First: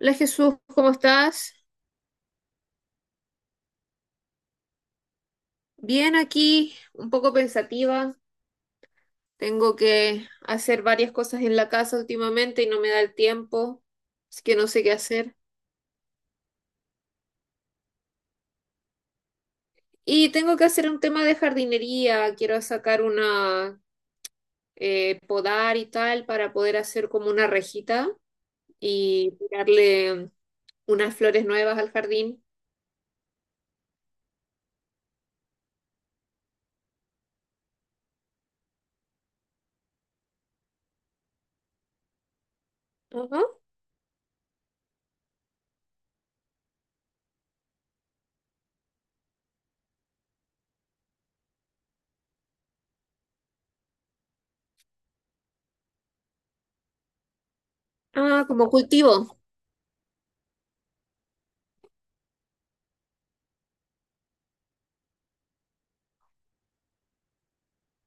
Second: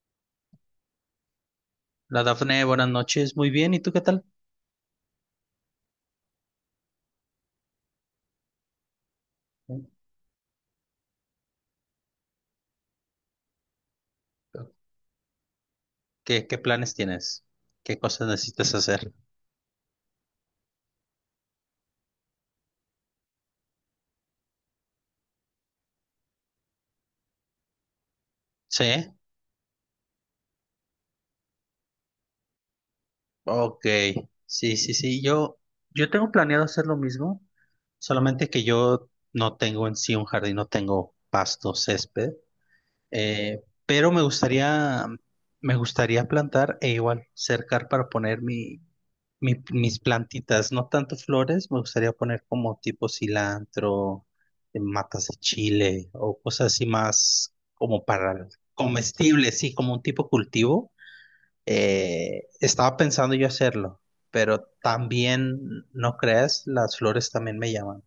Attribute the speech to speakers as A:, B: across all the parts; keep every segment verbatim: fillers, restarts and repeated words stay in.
A: Hola Jesús, ¿cómo estás?
B: La Dafne, buenas noches. Muy bien, ¿y tú qué tal?
A: Bien aquí, un poco pensativa. Tengo que hacer varias cosas en la casa últimamente y no me da el tiempo, así que no sé qué hacer.
B: ¿Qué, qué planes tienes? ¿Qué cosas necesitas hacer?
A: Y tengo que hacer un tema de jardinería, quiero sacar una eh, podar y tal para poder hacer como una rejita
B: ¿Sí?
A: y tirarle unas flores nuevas al jardín.
B: Ok. Sí, sí, sí. Yo, yo tengo planeado hacer lo mismo, solamente que yo no tengo en sí un jardín, no tengo pasto, césped,
A: Ajá.
B: eh, pero me gustaría, me gustaría plantar e igual cercar para poner mi, Mi- mis plantitas, no tanto flores. Me gustaría poner como tipo cilantro, eh, matas de chile o cosas así más como
A: Ah,
B: para
A: como cultivo.
B: comestibles, sí, como un tipo cultivo. Eh, estaba pensando yo hacerlo, pero también, no creas, las flores también me llaman.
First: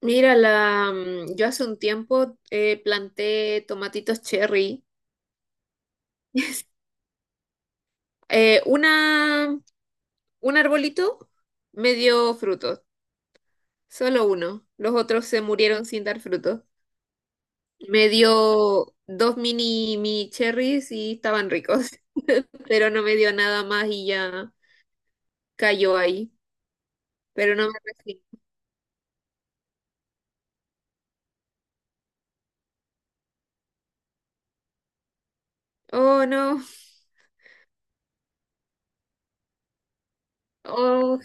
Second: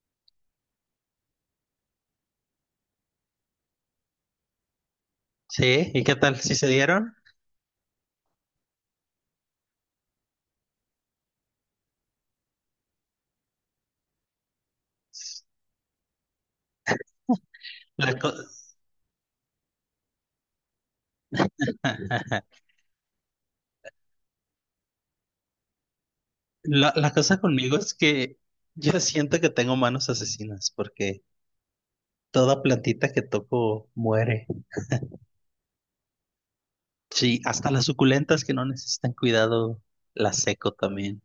A: Mira, la, mm, yo hace un tiempo eh, planté tomatitos cherry.
B: Sí, ¿y qué tal? ¿Si se dieron?
A: Eh, una, un arbolito me dio frutos, solo uno. Los otros se murieron sin dar frutos. Me
B: La, co-
A: dio dos mini, mini cherries y estaban ricos, pero no me dio nada más y ya cayó ahí.
B: la, la cosa
A: Pero no
B: conmigo
A: me
B: es
A: recibí.
B: que yo siento que tengo manos asesinas porque toda plantita que toco muere.
A: Oh, no.
B: Sí, hasta las suculentas que no necesitan cuidado, las seco
A: Oh,
B: también.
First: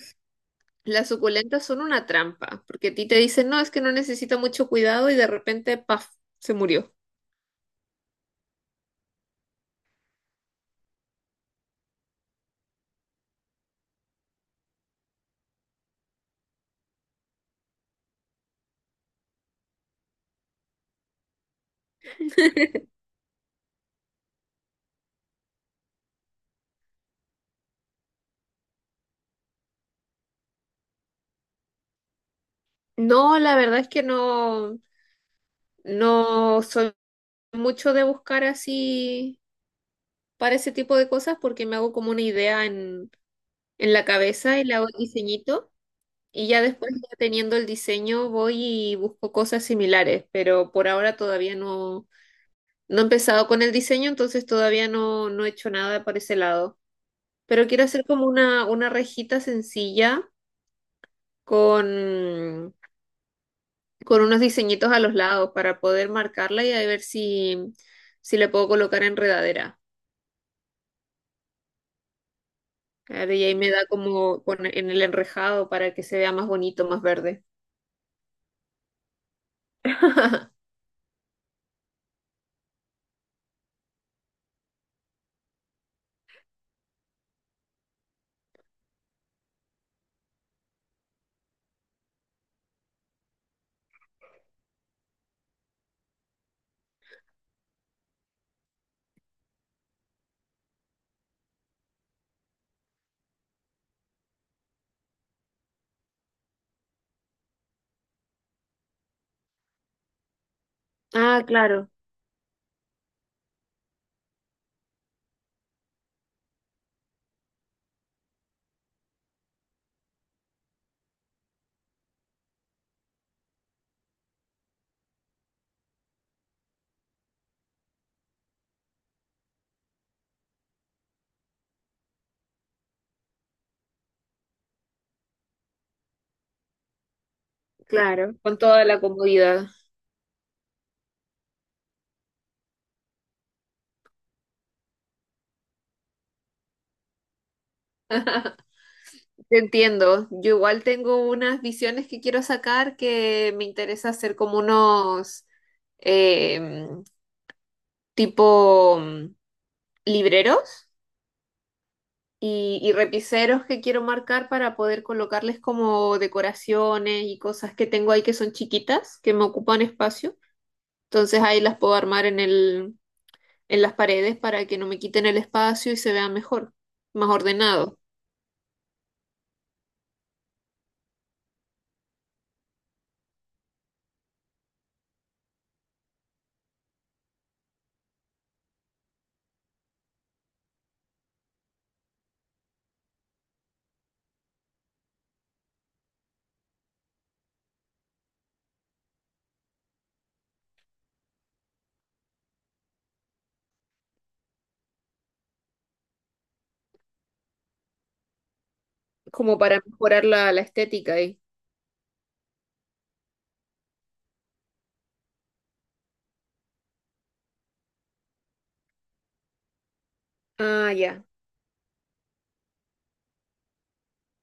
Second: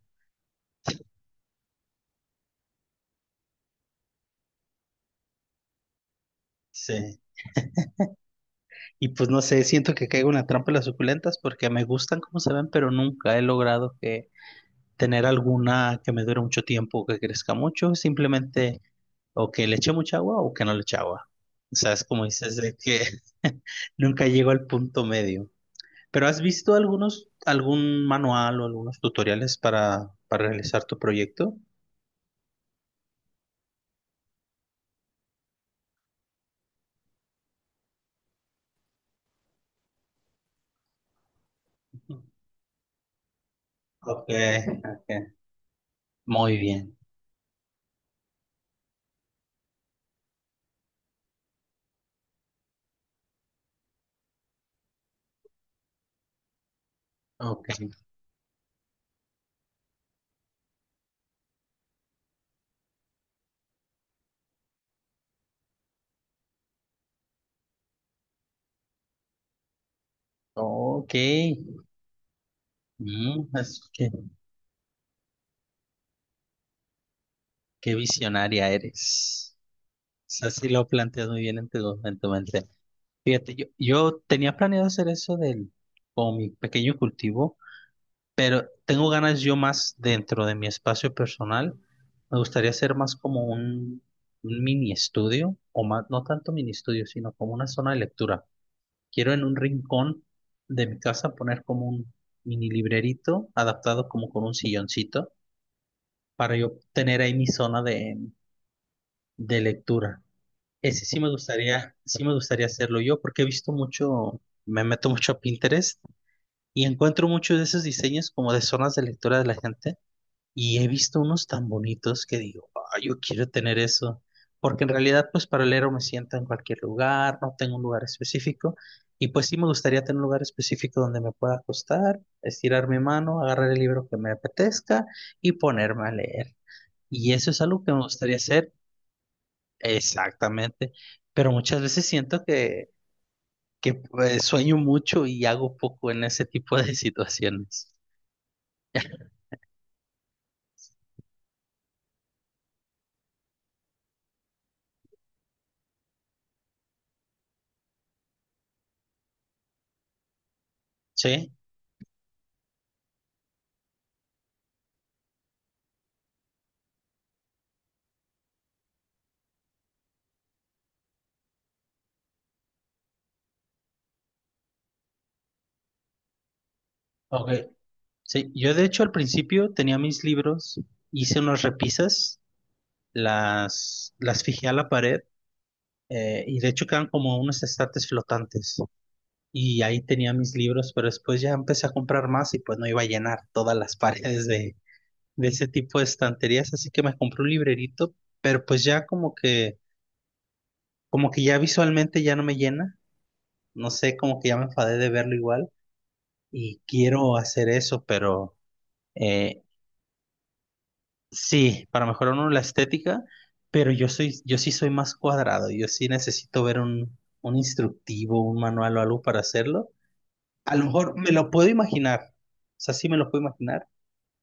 A: las suculentas son una trampa, porque a ti te dicen, no, es que no necesita mucho cuidado y de repente, paf, se murió.
B: Sí. Y pues no sé, siento que caigo en la trampa de las suculentas porque me gustan como se ven, pero nunca he logrado que tener alguna que me dure mucho tiempo o que crezca mucho, simplemente o que le eche mucha agua o que no le eche agua. O sea, es como dices de que nunca llego al punto medio. Pero ¿has visto algunos, algún manual o algunos tutoriales para, para realizar tu proyecto?
A: No, la verdad es que no, no soy mucho de buscar así para ese tipo de cosas porque me hago como una idea en, en la
B: Ok,
A: cabeza y le hago el
B: ok.
A: diseñito y
B: Muy
A: ya después
B: bien.
A: ya teniendo el diseño voy y busco cosas similares, pero por ahora todavía no, no he empezado con el diseño, entonces todavía no, no he hecho nada por ese lado.
B: Ok,
A: Pero quiero hacer como una, una rejita sencilla con, con unos diseñitos a los lados para poder marcarla y a ver si, si le puedo colocar enredadera.
B: ok.
A: Claro, y
B: Mm,
A: ahí me
B: es
A: da
B: que-
A: como con- en el enrejado para que se vea más bonito, más verde.
B: qué visionaria eres. O sea, sí lo planteas muy bien en tu, en tu mente. Fíjate, yo, yo tenía planeado hacer eso del, con mi pequeño cultivo, pero tengo ganas yo más dentro de mi espacio personal. Me gustaría hacer más como un, un mini estudio, o más, no tanto mini estudio, sino como una zona de lectura. Quiero en un rincón de mi casa poner como un mini librerito adaptado como con un silloncito para yo tener ahí mi zona de, de lectura. Ese sí me
A: Ah, claro,
B: gustaría, sí me gustaría hacerlo yo, porque he visto mucho, me meto mucho a Pinterest y encuentro muchos de esos diseños como de zonas de lectura de la gente, y he visto unos tan bonitos que digo: "Ah, yo quiero tener eso", porque en realidad, pues, para leer me siento en cualquier lugar, no tengo un lugar específico, y pues sí me gustaría tener un lugar específico donde me pueda acostar, estirar mi mano, agarrar el libro que me apetezca y ponerme a leer. Y eso es algo que me
A: claro,
B: gustaría
A: con
B: hacer.
A: toda la comodidad.
B: Exactamente. Pero muchas veces siento que, que pues, sueño mucho y hago poco en ese tipo de situaciones.
A: Te entiendo. Yo igual tengo unas visiones que quiero sacar que me interesa hacer como unos eh, tipo mm, libreros
B: Sí,
A: y, y repiseros que quiero marcar para poder colocarles como decoraciones y cosas que tengo ahí que son chiquitas, que me ocupan espacio. Entonces ahí las puedo armar en el, en las paredes para que no me quiten el espacio y se vea mejor, más
B: ok.
A: ordenado,
B: Sí, yo de hecho al principio tenía mis libros, hice unas repisas, las, las fijé a la pared, eh, y de hecho quedan como unos estantes flotantes. Y ahí tenía mis libros, pero después ya empecé a comprar más y pues no iba a llenar todas las paredes de de ese tipo de estanterías, así que me compré un librerito, pero pues ya como que, como que ya visualmente ya no me llena, no sé, como que ya me enfadé de verlo igual y quiero hacer eso, pero
A: como
B: eh,
A: para mejorar la, la estética ahí.
B: sí, para mejorar uno la estética, pero yo soy, yo sí soy más cuadrado, yo sí necesito ver un, un instructivo, un manual o algo para hacerlo. A lo
A: Ah,
B: mejor
A: ya.
B: me lo puedo imaginar, o sea, sí me lo puedo imaginar,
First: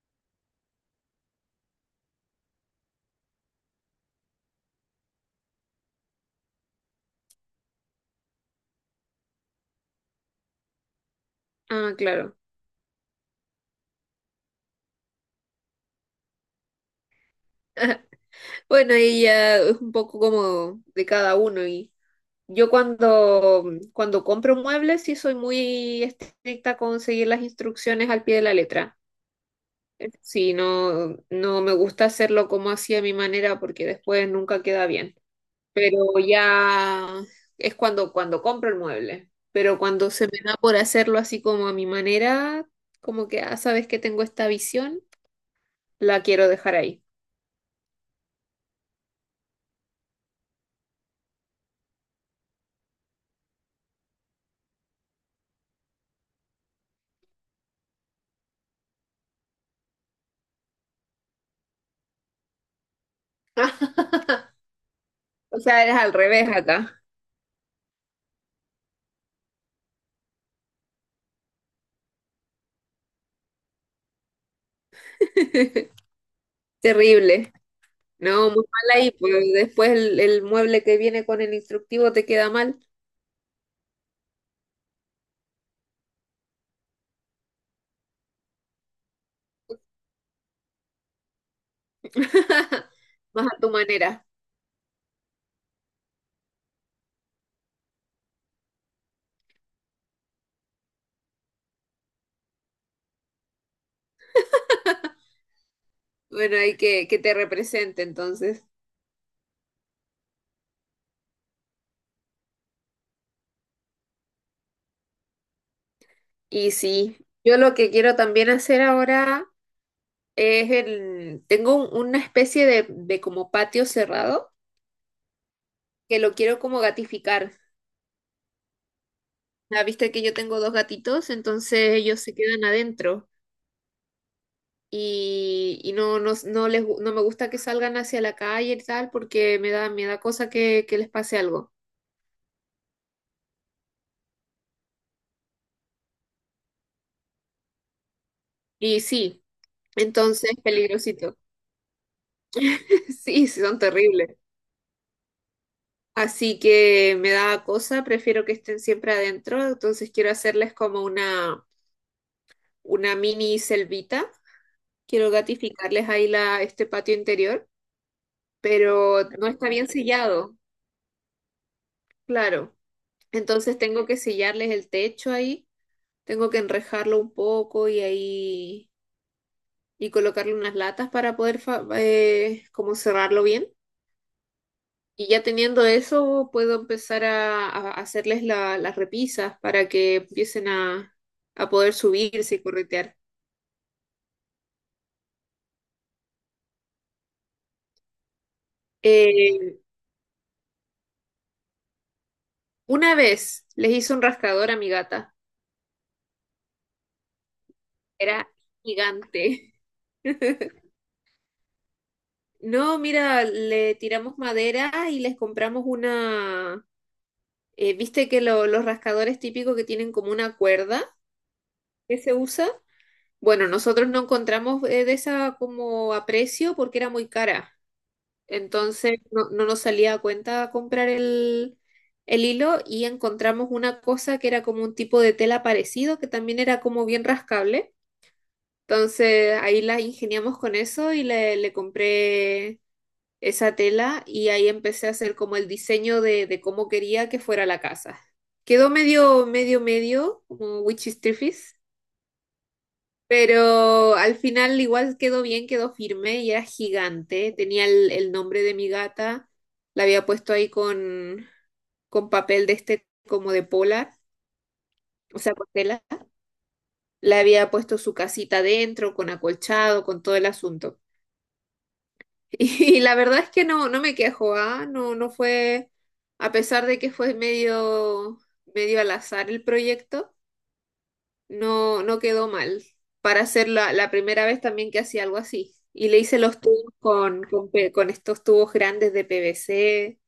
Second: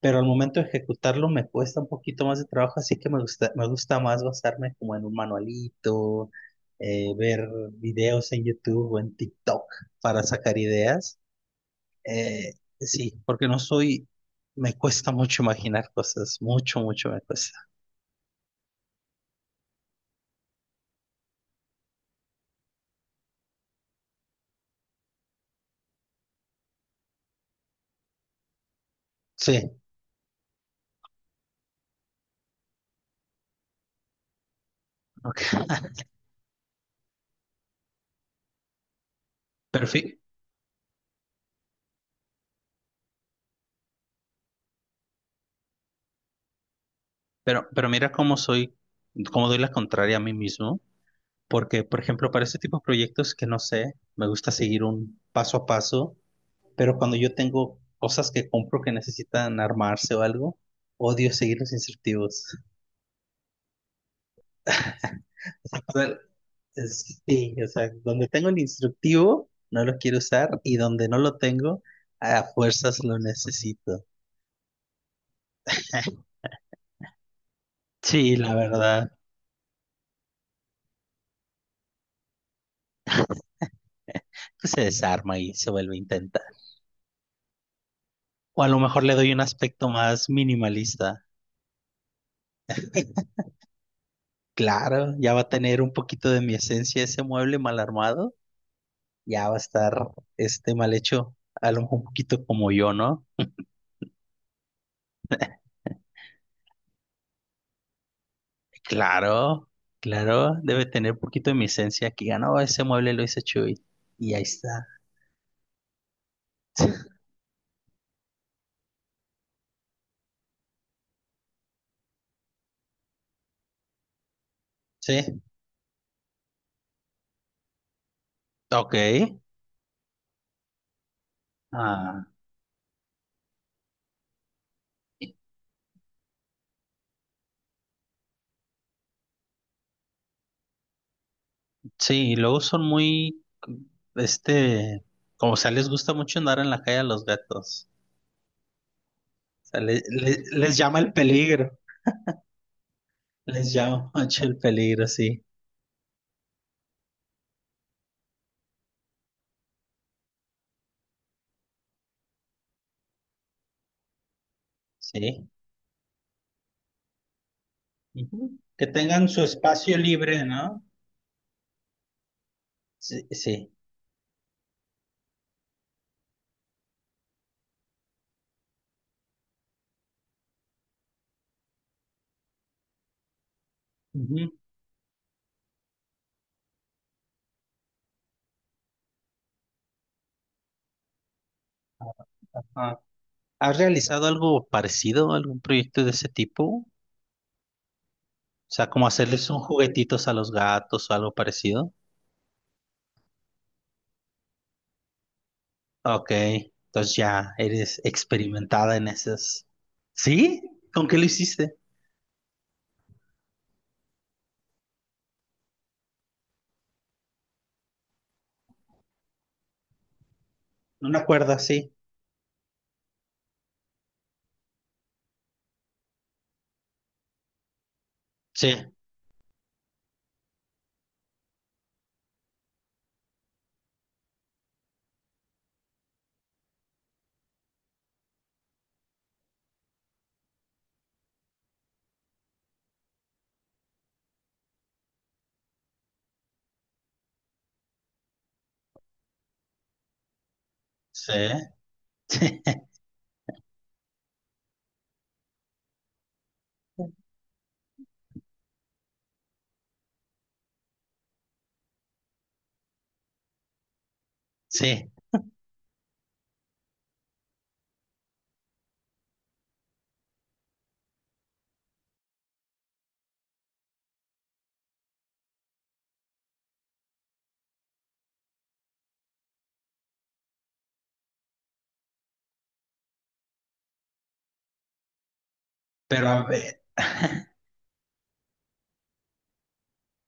B: pero al momento de ejecutarlo me cuesta un poquito más de trabajo, así que me gusta, me gusta más basarme como en un manualito, eh, ver videos en YouTube o en TikTok para sacar ideas.
A: Ah, claro.
B: Eh, sí, porque no soy, me cuesta mucho imaginar cosas, mucho, mucho me cuesta.
A: Bueno, ahí ya es un poco como de cada uno y yo cuando, cuando compro muebles sí soy muy estricta con seguir las instrucciones al pie de la letra.
B: Sí,
A: Sí, no, no me gusta hacerlo como así a mi manera porque después nunca queda bien.
B: ok.
A: Pero ya es cuando, cuando compro el mueble. Pero
B: Pero, fi-
A: cuando se me da por hacerlo así como a mi manera, como que, ah, sabes que tengo esta visión, la quiero dejar ahí.
B: pero, pero mira cómo soy, cómo doy la contraria a mí mismo, porque, por ejemplo, para este tipo de proyectos que no sé, me gusta seguir un paso a paso, pero cuando yo tengo cosas que compro que necesitan armarse o algo, odio seguir los instructivos.
A: O sea,
B: O
A: es al
B: sea,
A: revés acá.
B: es- sí, o sea, donde tengo el instructivo no lo quiero usar, y donde no lo tengo, a fuerzas lo necesito.
A: Terrible.
B: Sí,
A: No,
B: la
A: muy mal ahí,
B: verdad,
A: pues después el, el mueble que viene con el instructivo te queda mal.
B: pues se desarma y se vuelve a intentar. O a lo mejor le doy un aspecto más minimalista.
A: Más a tu manera.
B: Claro, ya va a tener un poquito de mi esencia ese mueble mal armado, ya va a estar este mal hecho, a lo mejor un poquito como yo, ¿no?
A: Bueno, hay que, que te represente entonces.
B: Claro, claro, debe tener poquito de mi esencia. Que ganó ese mueble, lo hice Chuy. Y ahí está.
A: Y sí, yo lo que quiero también hacer ahora es el, tengo un- una especie de, de como patio cerrado
B: Sí,
A: que lo quiero como gatificar.
B: ok.
A: Ya viste que yo tengo dos gatitos, entonces ellos
B: Ah,
A: se quedan adentro y, y no, no, no les, gu- no me gusta que salgan hacia la calle y tal porque me da, me da cosa que, que les pase algo.
B: sí, y luego son muy, este, como sea, les gusta mucho andar en la calle a los gatos.
A: Y sí,
B: O sea, le- le-
A: entonces
B: les llama el
A: peligrosito.
B: peligro,
A: Sí, sí,
B: les
A: son
B: llama
A: terribles.
B: mucho el peligro, sí,
A: Así que me da cosa, prefiero que estén siempre adentro, entonces quiero hacerles como una, una mini selvita. Quiero
B: sí.
A: gatificarles ahí la, este patio interior,
B: Ujú. Que
A: pero
B: tengan su
A: no está bien
B: espacio libre,
A: sellado,
B: ¿no?
A: claro.
B: Sí, sí.
A: Entonces tengo que sellarles el techo ahí, tengo que enrejarlo un poco y ahí y colocarle unas latas para poder fa- eh, como cerrarlo bien.
B: Ujú.
A: Y ya teniendo eso, puedo empezar a, a hacerles la- las repisas para que empiecen a, a poder subirse y
B: Ajá.
A: corretear.
B: ¿Has realizado algo parecido, algún proyecto de ese tipo? O sea, como hacerles un
A: Eh,
B: juguetitos a los gatos o algo parecido.
A: una vez les hice un rascador a mi gata,
B: Ok, entonces ya eres
A: era
B: experimentada en esas.
A: gigante.
B: ¿Sí? ¿Con qué lo hiciste?
A: No, mira, le tiramos madera y les compramos una... eh, ¿viste que lo- los rascadores típicos que tienen como una cuerda
B: ¿Una cuerda? Sí.
A: que se usa? Bueno, nosotros no encontramos eh, de esa como a precio porque era muy cara.
B: Sí,
A: Entonces no, no nos salía a cuenta comprar el, el hilo y encontramos una cosa que era como un tipo de tela parecido que también era como bien rascable. Entonces ahí la ingeniamos con eso y le, le compré esa tela y ahí empecé a hacer como el diseño de, de cómo quería que fuera la casa. Quedó medio, medio, medio, como witchy
B: sí,
A: striptease,
B: sí,
A: pero al final igual quedó bien, quedó firme y era gigante. Tenía el, el nombre de mi gata, la había puesto ahí con, con papel de este como de polar,
B: sí.
A: o sea, con tela. Le había puesto su casita dentro, con acolchado, con todo el asunto. Y la verdad es que no, no me quejo, ¿ah? No, no fue, a pesar de que fue medio, medio al azar el proyecto, no, no quedó mal. Para hacer la, la primera vez también que hacía algo así. Y le
B: Pero
A: hice
B: a
A: los
B: ver,
A: tubos con, con, pe- con estos tubos grandes de P V C,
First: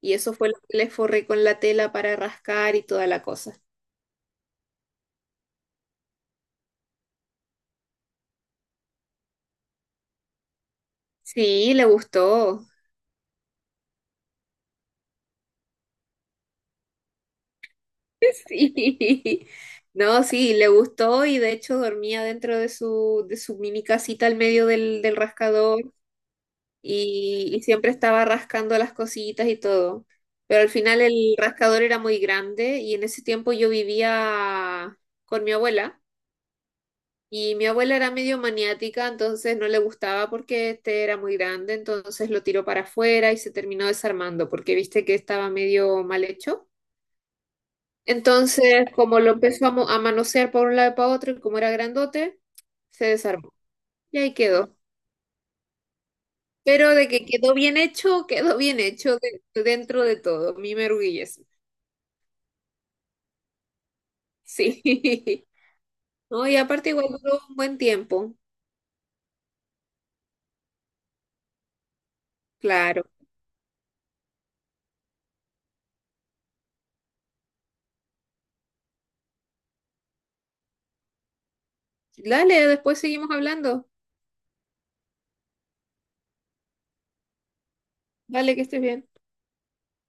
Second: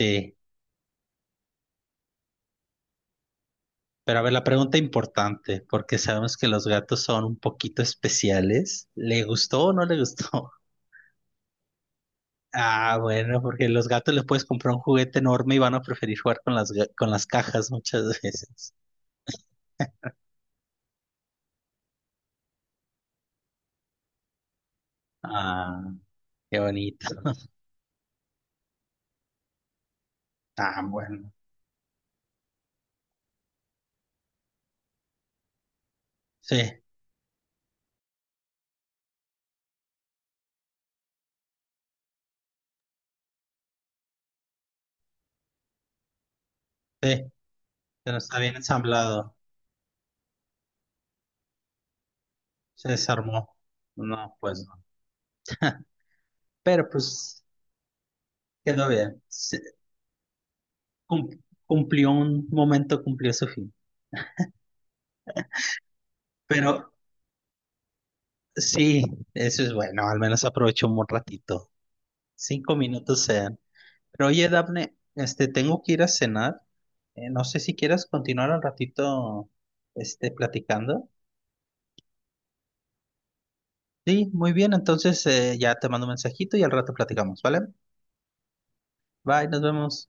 A: y eso fue lo que le forré con la tela para rascar y toda la cosa.
B: Pero a ver, la pregunta importante, porque sabemos que los gatos son un poquito especiales. ¿Le gustó o no le gustó?
A: Sí, le gustó.
B: Ah, bueno, porque los gatos les puedes comprar un juguete enorme y van a preferir jugar con las, ga- con las cajas muchas veces.
A: Sí. No, sí, le gustó y de hecho dormía dentro de su, de su mini casita al medio del, del rascador
B: Ah, qué bonito.
A: y, y siempre estaba rascando las cositas y todo. Pero al
B: Ah,
A: final
B: bueno.
A: el rascador era muy grande y en ese tiempo yo vivía con mi abuela
B: Sí,
A: y mi abuela era medio maniática, entonces no le gustaba porque este era muy grande, entonces lo tiró para afuera y se terminó desarmando porque viste que estaba medio mal hecho.
B: sí, pero está bien
A: Entonces, como lo
B: ensamblado.
A: empezamos a mo- a manosear por un lado y para otro, y como era grandote,
B: Se
A: se
B: desarmó.
A: desarmó. Y ahí
B: No, pues
A: quedó.
B: no. Pero
A: Pero de que
B: pues
A: quedó bien hecho, quedó bien
B: quedó
A: hecho
B: bien. Se-
A: de- dentro de todo. Mi
B: cum-
A: merguillez.
B: cumplió un momento, cumplió su fin.
A: Sí. No, y aparte
B: Pero
A: igual duró un buen tiempo.
B: sí, eso es bueno. Al menos aprovechó un ratito. Cinco
A: Claro.
B: minutos sean. Pero oye, Daphne, este, tengo que ir a cenar. Eh, no sé si quieras continuar un ratito, este, platicando.
A: Dale, después seguimos hablando.
B: Sí, muy bien. Entonces, eh, ya te mando un mensajito y al rato platicamos, ¿vale?
A: Dale, que estés bien.
B: Bye, nos vemos.